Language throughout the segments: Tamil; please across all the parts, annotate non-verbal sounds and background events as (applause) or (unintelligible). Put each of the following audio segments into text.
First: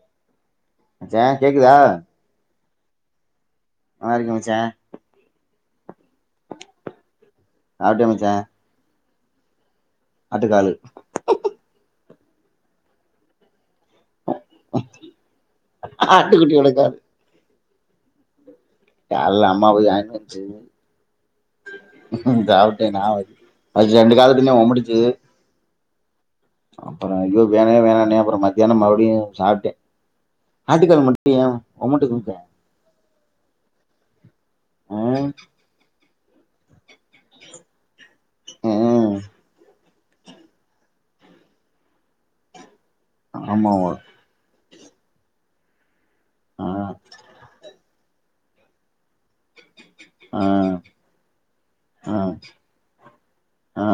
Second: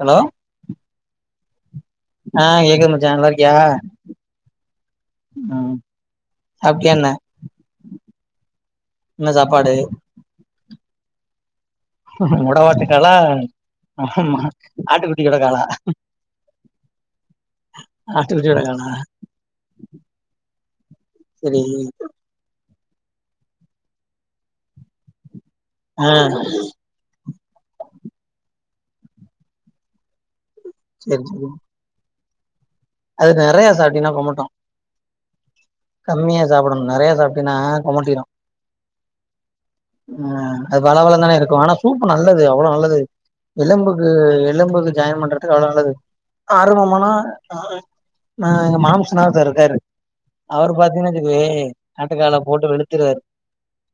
ஹலோ மச்சா கேக்குதா ஆ கேக்குது மச்சா நல்லா இரு க்கியா நல்லா இருக்கே மச்சா ம் ம் சாப்டியா என்ன சாப்ட்டியா மச்சா என்ன சாப்பாடு ஆட்டுக்காலு மொடவாட்டுக்காலா ம் ஆமா ஆட்டுக்குட்டி கடா காலா ஆட்டுக்குட்டியோட காலு ஆட்டுக்குட்டியோட காலு கால்ல அம்மா போய் வாங்கினு வந்ச்சு சரி சாப் ஏ நா அது ரெண்டு கால தின்னே ஒமட்டுச்சு ஆ அப்புற யோ வேணவே வேணான்னே அப்புற மத்தியான மறுபடியு சாப்ட்டே ஆட்டுக்கால் சரி மட்டு யே சரி ஒமட்டுது மச்சா அது நெறைய சாப்டியின்னா கொமட்டு ம் கம்மியா சாப்படணு நெறைய சாப்டியின்னா கொமட்டியிரு ஆ ம் அது வழவழன்னுதானே இருக்கு ஆனா சூப்பு நல்லது அவ்வளவு நல்லது ஆமாவா எலும்புக்கு எலும்புக்கு ஜாயின் பண்றது க்கு அவ்ளோ நல்லது ஆ ஆரம்பமானா ஆ ஆ எங்க மாம்ஸ்னா ஒருத்தர் இருக்காரு ஆ அவரு பாத்தீன்னு வச்சுக்கவே ஆ ஆட்டுக்கால போட்டு வெளுத்துருவாரு ஆ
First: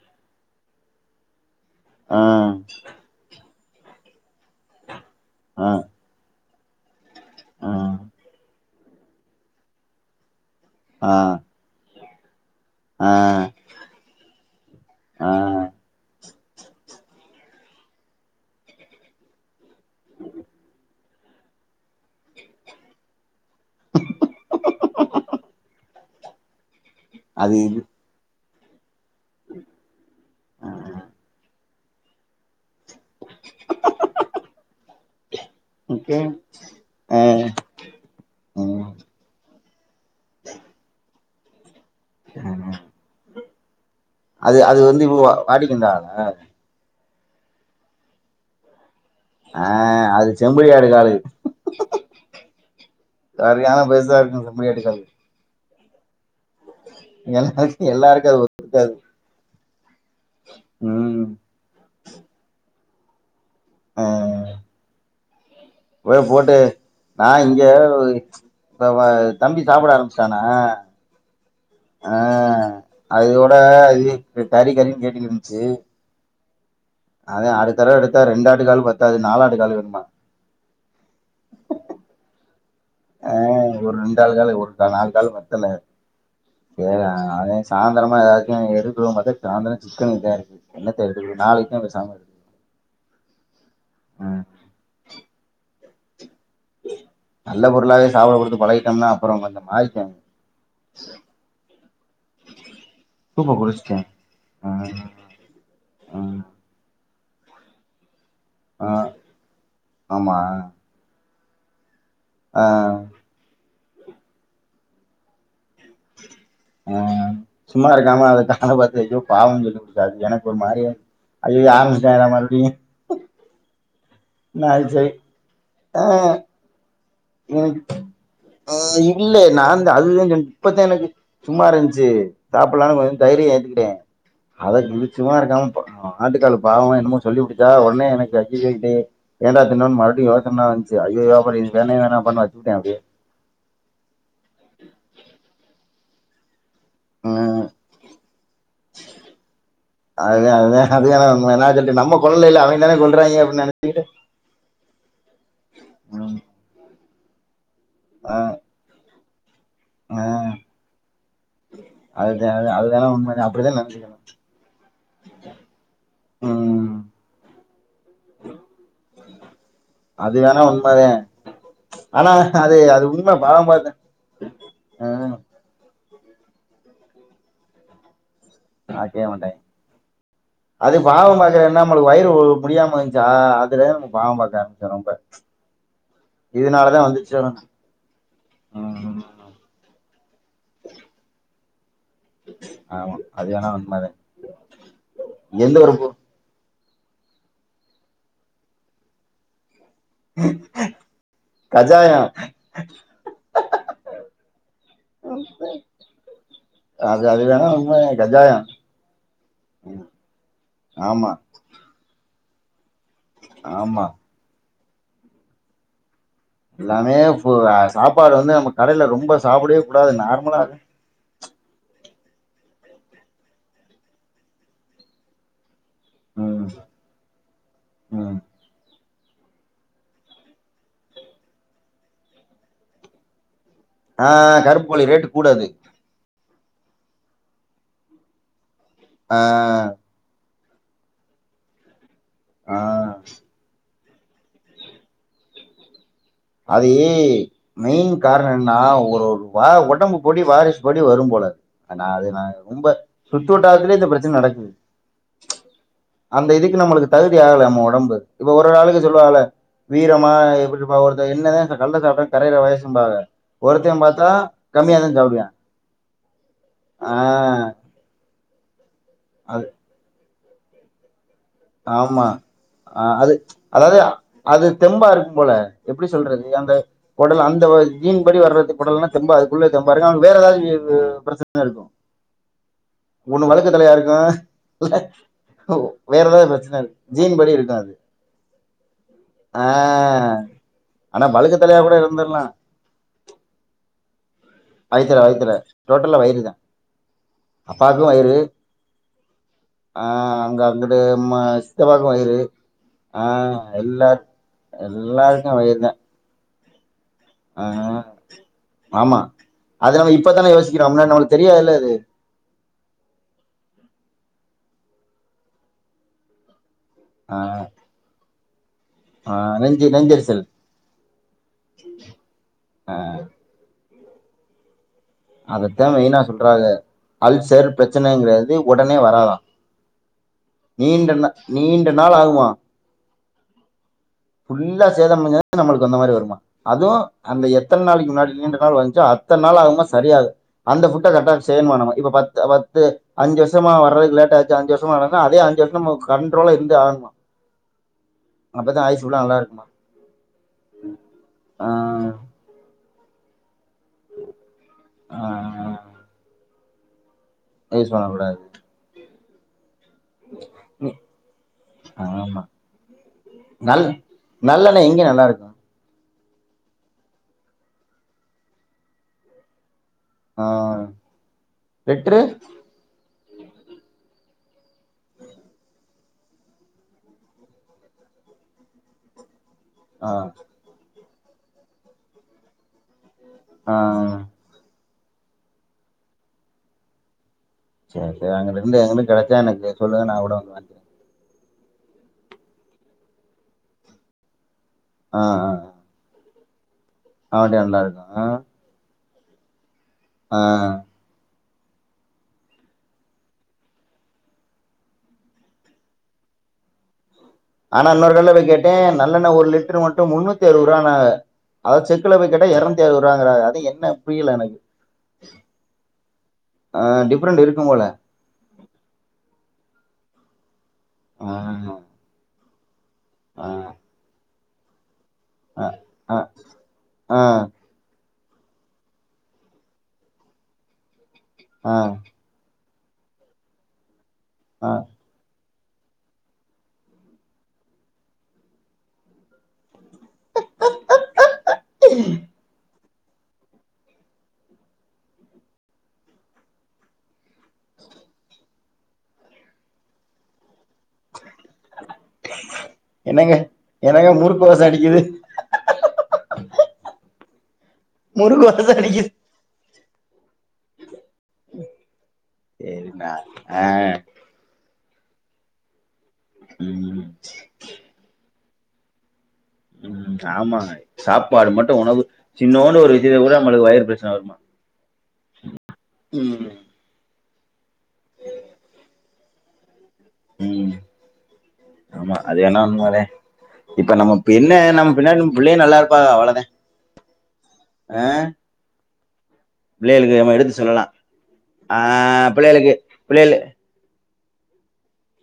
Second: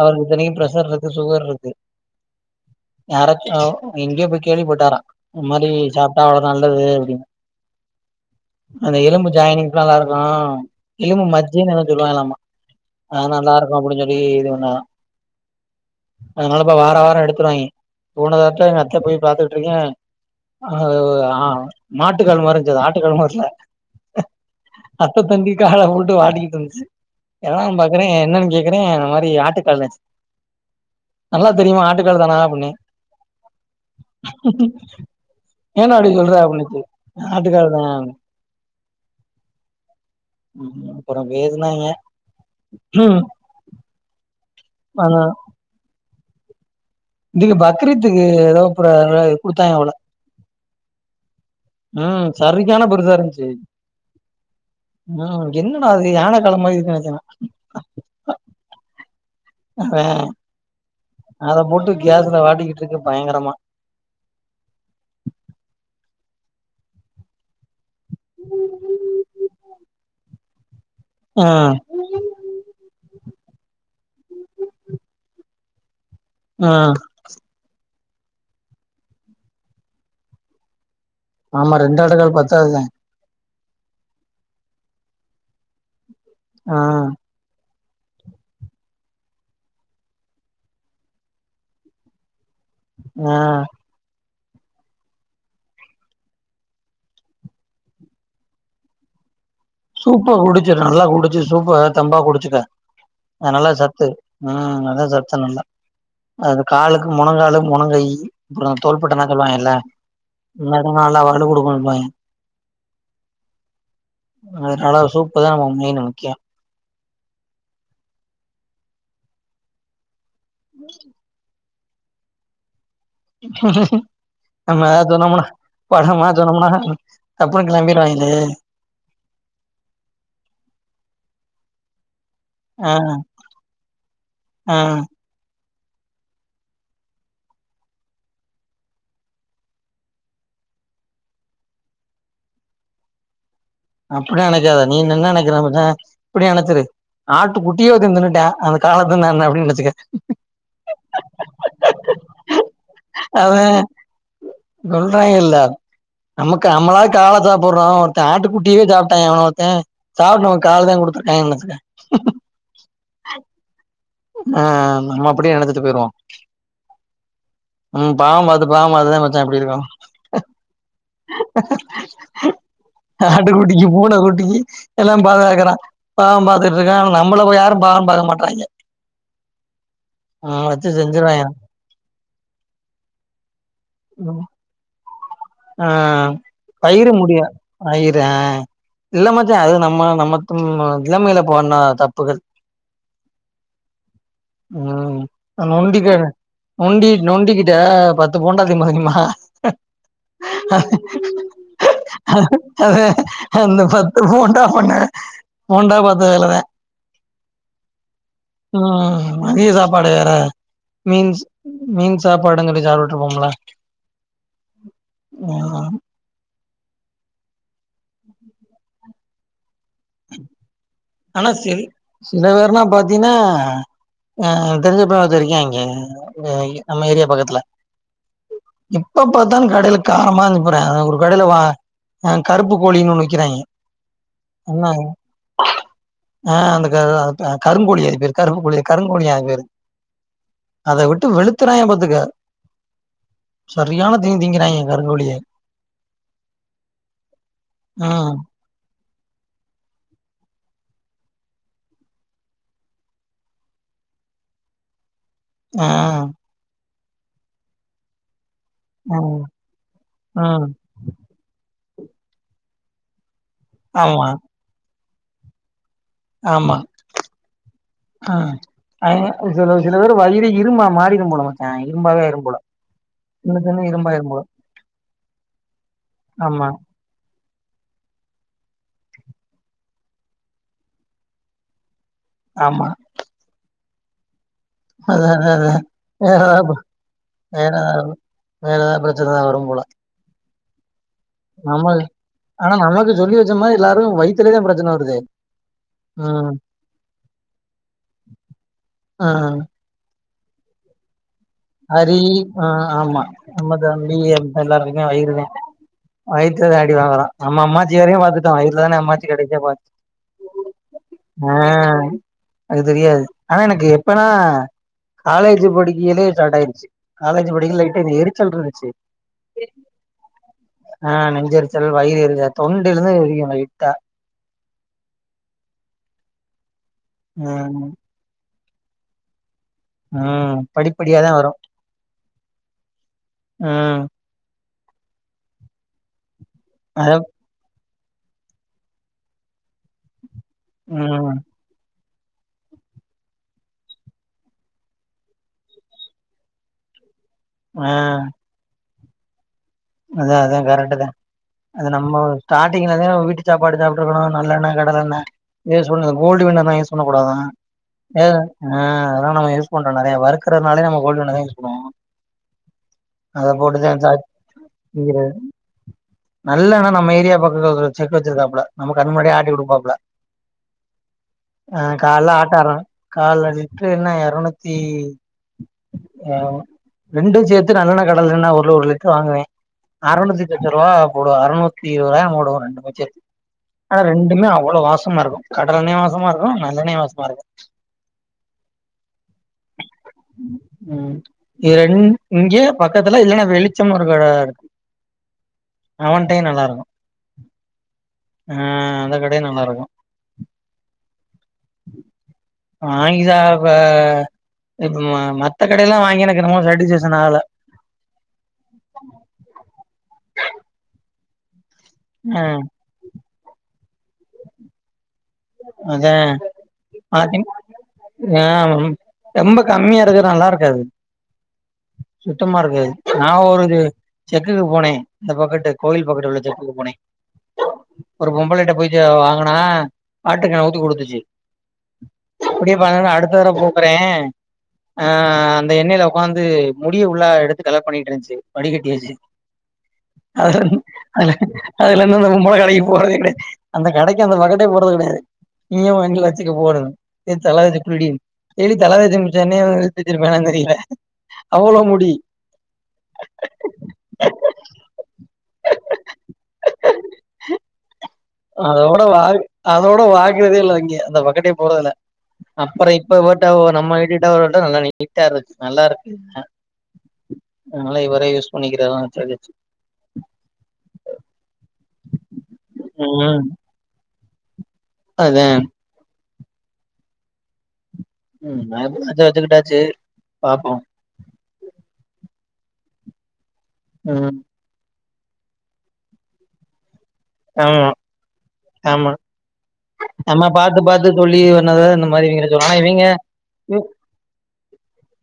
அவருக்கு இத்தனைக்கும் ப்ர ஷர் இருக்கு சுகர் இருக்கு ஆ ஓ எங்கயோ போயி கேள்விப்பட்டாரா இது ஆ மாரி சாப்ட்டா நல்லது அப்டினு ஆ அந்த எலும்பு ஜாயினிங்க்லா நல்லா இருக்கு ஆ எலும்பு மஜ்ஜைன்னு எதோ சொல்வாங்கலாமா ஆ அது நல்லா இருக்கு அப்படி சொல்லி இது பண்ணாறா ஆ அதனால இப்ப வாரா வாரோ எடுத்துருவாய்ங்க போன வாரத்துல எங்க அத்த போய் பாத்து இருங்க (inaudible) ஆ மாட்டு கால்மறஞ்சது ஆட்டு கால் மறல அத்த தண்டி கால போட்டு வாட்டிக்கிட்டு வந்துச்சு அது எதாவு இது பாக்குறே என்னன்னு கே எதுங்க இந் மாரி ஆட்டுக்காலு நல்லா தெரியுமா ஆட்டுக்கால் தானா அப்டின்னு ஏன்ன அப்டி ஓகே சொல்றே ஆ ஆட்டுகால் தா ம் ப்புற பேசுனாங்க ஆ அது அது வந்து இப்ப வாடிக்குந்தான இதுக் பக்ரீத்துக்கு ஏதோ ப்ர அ குடுத்தாங்க போல அது செம்பிலியாடு காலு ம் சரியான பெருசா இருந்துச்சு சரியான பெருசா இருக்கு செம்பிலியாட்டு காலு ம் என்னடா அது யானக் எல்லா எல்லாருக்கது ஒத்துருக்காது அத போட்டு கேஸ்ல வாட்டிக்கிட்டு இருக்க பயங்கரமா ஆஅ போய் போட்டு நா இங்க நம்ம தம்பி சாப்பட ஆரம்பிச்ட்டானா ம் ஆ அதியோட இது கறி கறின்னு கேட்டுகிட்டு இருந்ச்சு ம் அது அடித்தர எடுத் த ரெண்டாட்டு கால பத்தாது நாலாட்டு கால் வேனுமா ஆமா ரெண்டாட்டுகால் பத்தாததுதே ஆ ஒரு ரெண்டு ஆள் கால் ஒரு நாலு கால் பத்தல ஏற ம் ஆனே சாந்தரமா எதாதுச்சு எடுக்குனு பாத்தே சாந்தர சிக்கனுதா என்னத்தெ எடுக்கறது நாளைக்கு சாம இருக்கு ஆ ஆ நல்ல பொருளாவே சாப்ட குடுத்து பழகிட்டம்னா அப்ற வந்த சூப்பா குடிச்ச நல்லா குடிச்சு சூப்பா தெம்பா குடிச்சுக்க அத சூப்ப நல்லா குடிச்சிட்டே சத்து ஆ ம் அதா சத்து நல்லா ஆ அது காலுக்கு மொலங்காலு மொலங்கையி அப்ற ஆ தோள்பட்ட நகாலா இல்ல ஆமா லதிங்கா எல்லா (unintelligible) ஆ அ நாலா சூப்பு தா மா மீனு முக்கியொ ஆ சும்மா இருக்காம அத கண்ண பாத்து ஐயோ பாவம்னு சொல்ல கூடாது எனக் கு ஒரு மாரிய ஐயயொ ஆர (unintelligible) மறுப்டியு நம்ம சொன்னமுனா பணமா சொன்னமுனா எனக் இல்ல நாந்த அதுதே சொன் இப்பத்தே எனக்கு சும்மா இருன்ச்சு ஆ சாப்புல்லான்னு கொஞ்ச தைரிய ஏத்துகிட்டே ஆ அது சும்மாரு க்காம ப ஆட்டுக்கால் பாவொ என்னமோ சொல்லி உட்டுட்டா ஒட்னே எனக்கு ஐயயோ இதயெ ஏன்டா திண்ணோன் மறுப்டி யோசன வன்ச்சு ஐயயோ அபடி வேணவெ வேணாம்பான் வச்சுட்டே அப்டியே அப்டில்லா நெனக்காத நீன் என்ன நெக்கிற (unintelligible) இப்பிடி நெனச்சுரு ஆட்டு ம் குட்டிய ஒருத்த தின்னுட்டே அந்த காலத்து நான் அப்டின் நெனச்சுக்க அதா அதா அது அது வேணா உண்ம நா சொல்ட்டு நம்ம கொல்லல அவிங்க தான கொல்றாய்ங்க அப்டின்னு அதே நெனச்சுக்கிட்டு சொல்றாங்கெல்ல ம் நமக்கு அம்மளா கால சாப் புர்றா ஒருத்த ஆ ஆட்டு குட் டி‌ சாப்டா எவனோ ஒரு த்தே ஆ சாப்ட்டு ஒனக்கு காலதா குடுத்திருக்காங்கன் நெனச்சுக்க அதுதா அது அது வேணா உண்மதா அப்டிதா நெனச்சுக்கணு ஆ நம்ம அப்பிடியே நெனச்சிட்டு போயிடுவோ ம் ம் பாவம் பாத்து பாவம் பாத்துதே மச்சா இப்டி இருக்கோ அது வேணா உண்மதே ஆனா அது அது உண்ம பாவம் ஆட்டுக்குட்டிக்கு பாத்து பூன குட்டிக்கு எல்லாம் ஆ பாதுகாக்கறான் பாவம் பாத்துட்ருக்கா ஆனா நம்மள ப யாரு பாவம் பாக்க மாட்றாய்ங்க பாக்கவே மாட்டாய்ங்க ம் அது வச்சு பாவம் செஞ்சிருவாய்ங்க பாக்குற என்ன நம்மளு வயிறு முடியாம வன்ச்சா அதுல நம்ம பாவம் பாக்க ஆரம்பிச்ச ரொம்ப ஆ இதனாலதா தயிரு முடிய வந்துச்சோ வயிறு ஆ ம் இல்ல மச்சா அது நம்ம நம்ம திம் அ இளமைல பண்ண ப்புகள் ஆமா அது வேணா உண்மதா ம் அ எந்த ஒரு பொ நொண்டிக்கர நொண்டி நொண்டிக்கிட்ட பத்து போண்டா திம்பா (unintelligible) கஜாயம் அந்த பத்து போண்டா பண்ண போண்டா பாத்த வேலதே அது அது வேணா உண்ம கஜாயம் ம் மதிய ம் சாப்பாடு வேற ஆமா மீன்ஸ் மீன்ஸ் சாப்பாடுன்‌ சொல்லி சாப் ட்ருப்போம்ல ஆமா ம் ம் எல்லாமே ஃபு சாப்பாடு வந்து நம்ம கடைல ரொம்ப சாப்புடவே கூடாது நார்மலாவெ ஆனா செரி சில பேர்னா பாத்தீன்னா ஆ தெரிஞ்ச பய ஒருத்தெ இருக்கா இங்க ஆ இந்த ம் இ நம்ம ஏரியா பக்கத்துல ம் எப்ப பாத்தாலு கடைல காரமா இருக்கு பாரே ஒரு கடைல வா ஆ கருப்பு கோழின்னு ஒன்னு விக்கிறாய்ங்க ஆ என்ன கருப்புக் கோழி ரேட்டு கூட அது ஆ அந்த க அதுதா கருங்கோழி அதுக்கு பேரு கருப்புக்கோழி கருங்கோழியா ஆ அதுக்கு பேரு அத விட்டு வெளுத்துறாய்ங்க பாத்துக்க ஆ சரியான தீனி திங்கிறாய்ங்க கருங்கோழிய அது மெயின் ம். காரணோ என்னன்னா ஒ ரு வா ஒடம்பு படி வாரிசு படி வரும் போல அது நா அது நா ரொம்ப சுத்து வட்டாரத்துலயே இந்த பிரச்சன நடக்குது ஆ. அந்த இதுக்கு நம்மளுக்கு தகுதி ஆகல நம்ம ஒடம்பு இப்ப ஒரு ஒரு ஆளுக்கு சொல்வாகல்லா ம். வீரமா ம். எப்பிடி இருப்பாக ஒரு ஆ இந்த கல்ல சாப்ட்டா கரையற வயசும்பாக ஒருத்த ஆமா, பாத்தா கம்மியாதா சாப்டுவா ஆமா ஆ அவிங்க அது சில சில பேரு வயிரி இரும்பா மாறிரும் போலதா ஆமா ஆ அது தின்னு அதாவது இரும்பாயிரும் போல. அது தெம்பா இருக்கும் போல எப்பிடி சொல்றது ஆமா, அந்த கொடல் அந்த ஒரு ஜீன்படி வர்றது கொடலல்லா தெம்பா அதுக்குள்ள தெம் பா இருக்கு அது வேற எதாச்சி அது பிரச்சனையா இருக்கு ஆமா. ஒண்ணு வழுக்க தலையா இரு அதான் அதான் க்கு அதான். ஒ வேற எதாவ்து ஏதாவது பிரச்சன இருக் ஜீன் படி வேற இருக்கு ஏதாவது அது வேற ஆ ஆ ஆமாவே ஆனா நமக்கு சொல்லி வச்ச மாரி எல்லாருக்கு வயி வயித்துல வயித்துல டோட்டலா வயிறுதா ம். அப்பாக்கு வயிறு ம். ஆ உங்க அங்கிட்டு ம சித்தப்பாக்கு ஹரி வயிறு ஆ ஆமா ஆ நம்ம ஃபேமிலி எல்லாரு இருக்க எல்லாத்துக்கு வயிறுதா வயி த்துல அடி வாங்கறோ நம்ம ஆ அம்மாச்சி வரையு பாத்துட்டோ வயித்துலதானே ஆமா அம்மாச்சி கடைசியா அது நம்ம இப்பதான யோசிக்கிறோ முன்னாடி நம்மளுக்கு பாதிச்சுச்சு ஆ தெரியாதுல்ல அது அது தெரியாது ஆனா எனக்கு எப்பனா காலேஜு படிக்கயிலே டடாய்டுச்சி ஆ காலேஜ் படிக்க லைட்ட இந்த எரிச்சல் இருந்துச்சு ஆ நெஞ்சு நெஞ்செரிச்சல் ஆ நெஞ்செரிச்சல் வயிறு எரித ஆ தொண்டைலா தா எரியு லைட்டா அத த மெயின்னா சொல்றாக அல்சர் ம் பிரச்சனங்றாறு எ உடனே வரதா ம் படிப்படியா த வரும் நீண்ட நாள் ஆகுமா ம் இல்லா சேதம் முஞ்சா தா நம்ளுக் அந்த மாரி வருமா அதுவு அத அந்த எத் எத்தன் நாளக்கி முன்னாடி நீண்ட நாள் வாழ்ந்சோ அத்தன் நாள் ஆவுமா சரியாகு அந்த ஃபுட்ட கரட்டா ம் செய்ணுமா நம்ம இப்ப பாத் த பத்து அஞ்சு வர்ஷமா வரத் லேட் ஆச்சு அஞ்சு வர்ஷமா நடந்தா அதே அஞ்சு வருஷமு கண்ட்ரோல இருந்தே ஆகுமா அ துல்லா நல்லா இருக்குமா அதா அதா கரட்டு த அது ஆ நம்மோ ஸ்டாட்டிங் நீ வதாவ் விடு என்ன சாப்பாடு சாப்ட்டுருக்கனு நல்லெண்ண கடலெண்ண நீங்க சொல்லுங்க கோல்டு வின்னர் நா யூஸ் கூட தான ஆ யூஸ் பண்ண எ கூடாது அ நானாக யூஸ் கொஞ்சோ நறைய வருக்றனாலே நம்ம கோல்டு வின்னர் தா யூஸ் பண்ணுவோ ஆமா அத போட்டு த சாச் எ இங்க நல்லாருக்கும் நல்லெண்ண நம்ம ஏரியா பக்கக்ரோ செக் வச்சிருக்காப்ல நம்ம கண்ணு முன்னாடி ஆட்டி குடுப்பாப்ல ஆ அ லிட்ரு கால ஆட்டாரு கால்ல லிட்ரு என்ன எரநூத்தி அ ரெண்டும் சேத்து நல்லெண்ண கடலெண்ண ஒருல ஒரு லிட்ரு வாங்குவ ஆ அறநூத்தி சொச்ச ரூபா போடுவா அறுநூத்தி இருவதுரூவாய அவன் போடுவா பட்ஜெட் ஆ அனா ரெண்டுமே அவ்ளோ வாஸ் சும்மா இருக்கு கடலெண்ணெயும் வாசமா இருக்கும் நல்லெண்ணெயும் வாசமா இருக்கும் சேர் சேர் அங்கன இருந்து எங்கனு கெடைச்சா எனக்கு சொல்லுங்க நா கூடோ வந்து வாங்கிக்கிற ம் இது ரெண் இங்கே பக்கதுல இல்லனா வெளிச்சம்னு ஒரு கட ஆ ஆ ஆ டீ நல்லா இருக்கும் அவன் டீ நல்லா இருக்கும் ம் கடே நல்லாருக்கு ஆ வாங்கி சாப்ப இப் மத்த கடைலா வாங்கி எனக்கு என்னமோ சாட்டிஸ்பேக்ஷன் ஆகல ஆனா இன்னொரு கல்ல போய் கேட்டே நல்லெண்ண ஒரு லிட்ரு மட்டு முன்னூத்தி அறுவருவான்னாங்க அத செக்குல போய் ஆ கேட்டா எர்நூத்தி அறுவருவாங்குறாக என்ன புரில எனக்கு அதா பாத்தெ டிஃப்ரெண்ட் இருக்கும் போல ஆ ரொம்ப கம்மியா இருக்க நல்லாருக்காது ஆ அ டமா இருக்காது நா ஒரு செக்குக்கு போனே இந்த ஆ, பக்கட்டு கோயில் ஆ, பக்கட்டு உள்ள செக்குக்கு போனெ ஆ, ஒரு பொம்பளைட்ட போயி ச வாங்குனா வாட்டக்கேன்ல ஊத்தி குடுத்துச்சு ஆ, இப்புடியே (unintelligible) அடுத்த தட போக்குறே ஆ அ ந்த எண்ணெய்ல உக்காந்து முடிய உள்ளா எடுத்து கலெக்ட் பண்ணிட்ருந்துச்சு வடிகட்டி வச்சு அதுலந் அதுல அதுலந்து அந்த பொம்பள‌ கடக்கி போறதேல்ல அந்த கடக்கி அந்த பக்கட்டே போ றது கடயாது நீயே வாங்கி வச்சுக்க போனு (unintelligible) டெய்லி தல தேச்ச மிச்ச எண்ணய வித்துருப்பாலான் தெரியில என்னங்க என்னங்க முறுக்குவாச அடிக்கிது ஹ அதோட வா அதோட வா ங்குறதே இல்ல அங்க அந்த பக்கட்டே போறதில்ல அப்பற சரிண்ணா இப்ப பட்டா ஒ நம்ம வீட்டுட்ட வரவன்ட நல்ல நி நீட்டா இருந்துச்சு நல்லாரு க்கு ம், அனால இவரே யூஸ் பண்ணிக்கிறாங்க (unintelligible) ம் ஆமாங்க சாப்பாடு மட்டு உணவு சின்னோன்டு ஒரு விஷ்யத்ல கூட ம் நம்மளுக்கு வயிறு பிரச்சன வருமா அதா ம் உ ம் நா எது செஞ்ச வச்சுகிட்டாச்சு ம், பாப்போ ஆமா அது வேணா உண்மதா இப்ப நம்ம ம் பின்ன நம் பின்னடி நம்ம பிள்ளைய நல்லா இருப்பாக அவ்வளதா அ ஆம்மா நம்ம பாத்து பாத்து சொல்லி பண்ணத இந்த மாரி ஆஹ் இவிங்கே ரேஞ்சு வரும் பிள்ளைகளுக்கு ஆனா இவிங்கே. பிள்ளைகள்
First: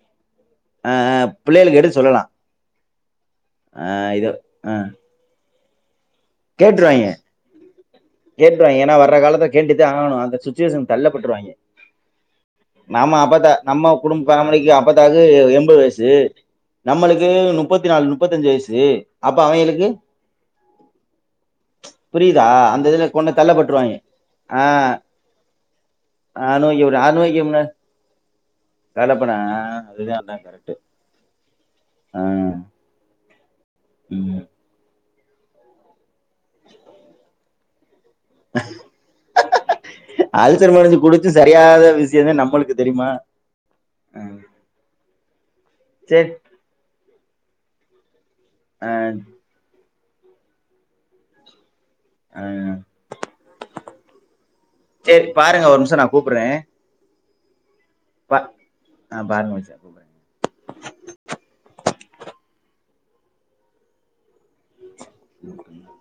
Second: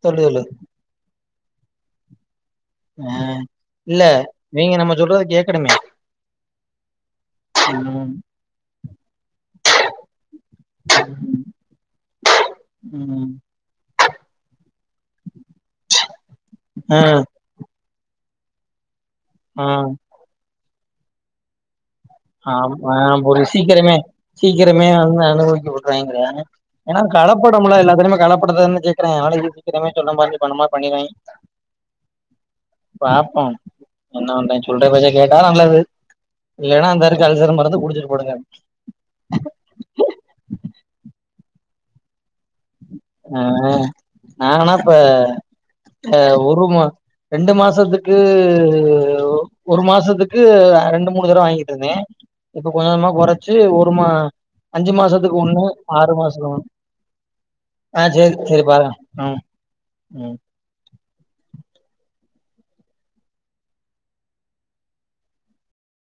சொல்லு ல்லு அ அ புள்ளைகளுக் எடுத்து சொல்லலா ஆ இல்ல நீங்க நம்ம சொல்றத கேக்கணுமே கேட்டுருயங்க ம் கேட்டுவாங்க ஏன்னா வர்ற காலத்துக் கேட்டு தா ஆகணும் அந்த சுத் ஜியோசிம். தள்ளப்பட்டுருவாங்க நம்ம ம் அப நம்ம குடும் ஃபேமிலிகே அப் பத்தாக் எம்பது வயசு ஆ நம்மளுக்கு முப்பத்தி நாலு முப்பத்தஞ்சி வயசு அப்ப ஆ அவிங்கேளுக்கு புரியுதா அந்த இதுல ஆம் கொண்டு கொஞ்ச சீக்கிரமே தள்ளப்பட்டுருவாங்க சீக்கிரமே ஆஹ் அந்த அளவுக்கு விடரைங்கே ஆரோக்கியம் ஏனா ஆரோக்கியம்னா கலப்படம்லா எல்லாத்துலமே கலப்படத்த வந்து கேக்குறாங்கே கலப்பனா ஆளுக் சீக்கிரமே சொன்ன அதுதான் மாரி அதான் பண்ண மாரி கரெக்ட் பண்ணிருவேங்கே ஆஹ் பாப்போம் அண்ணா உம் வண்டச்சு சொல்ற பேச்ச கேட்டா நல்லது இல்லன்னா அந்த (inaudible) (inaudible) சரிகாத விசயம் தா நம்பளுக்கு ஆ ஆனாப்ப ஆ சரி ஒரு மா ரெண்டு மாசத்துக் ந்து ஆஹ் ஓ ஒரு மாசத் துக்கு ஆ ரெண்டு மூணு தடவ வாங்கி ட்டுருந்தே இப்ப கொஞ்ச கொஞ்சமா கொறச்சு ஒரு மா அஞ்சு சரி மாசத்துக்கு ஒண்ணு பாருங்க ஒரு நிமிஷம் நான் ஆறு மாசத்துல கூப்பிடுறேன் ஒண்ணு ஆ சேரி பா சேரி பாருங்க ஆ ம் பாருங்க மச்சான் கூப்பிடுறேன் ம் (inaudible)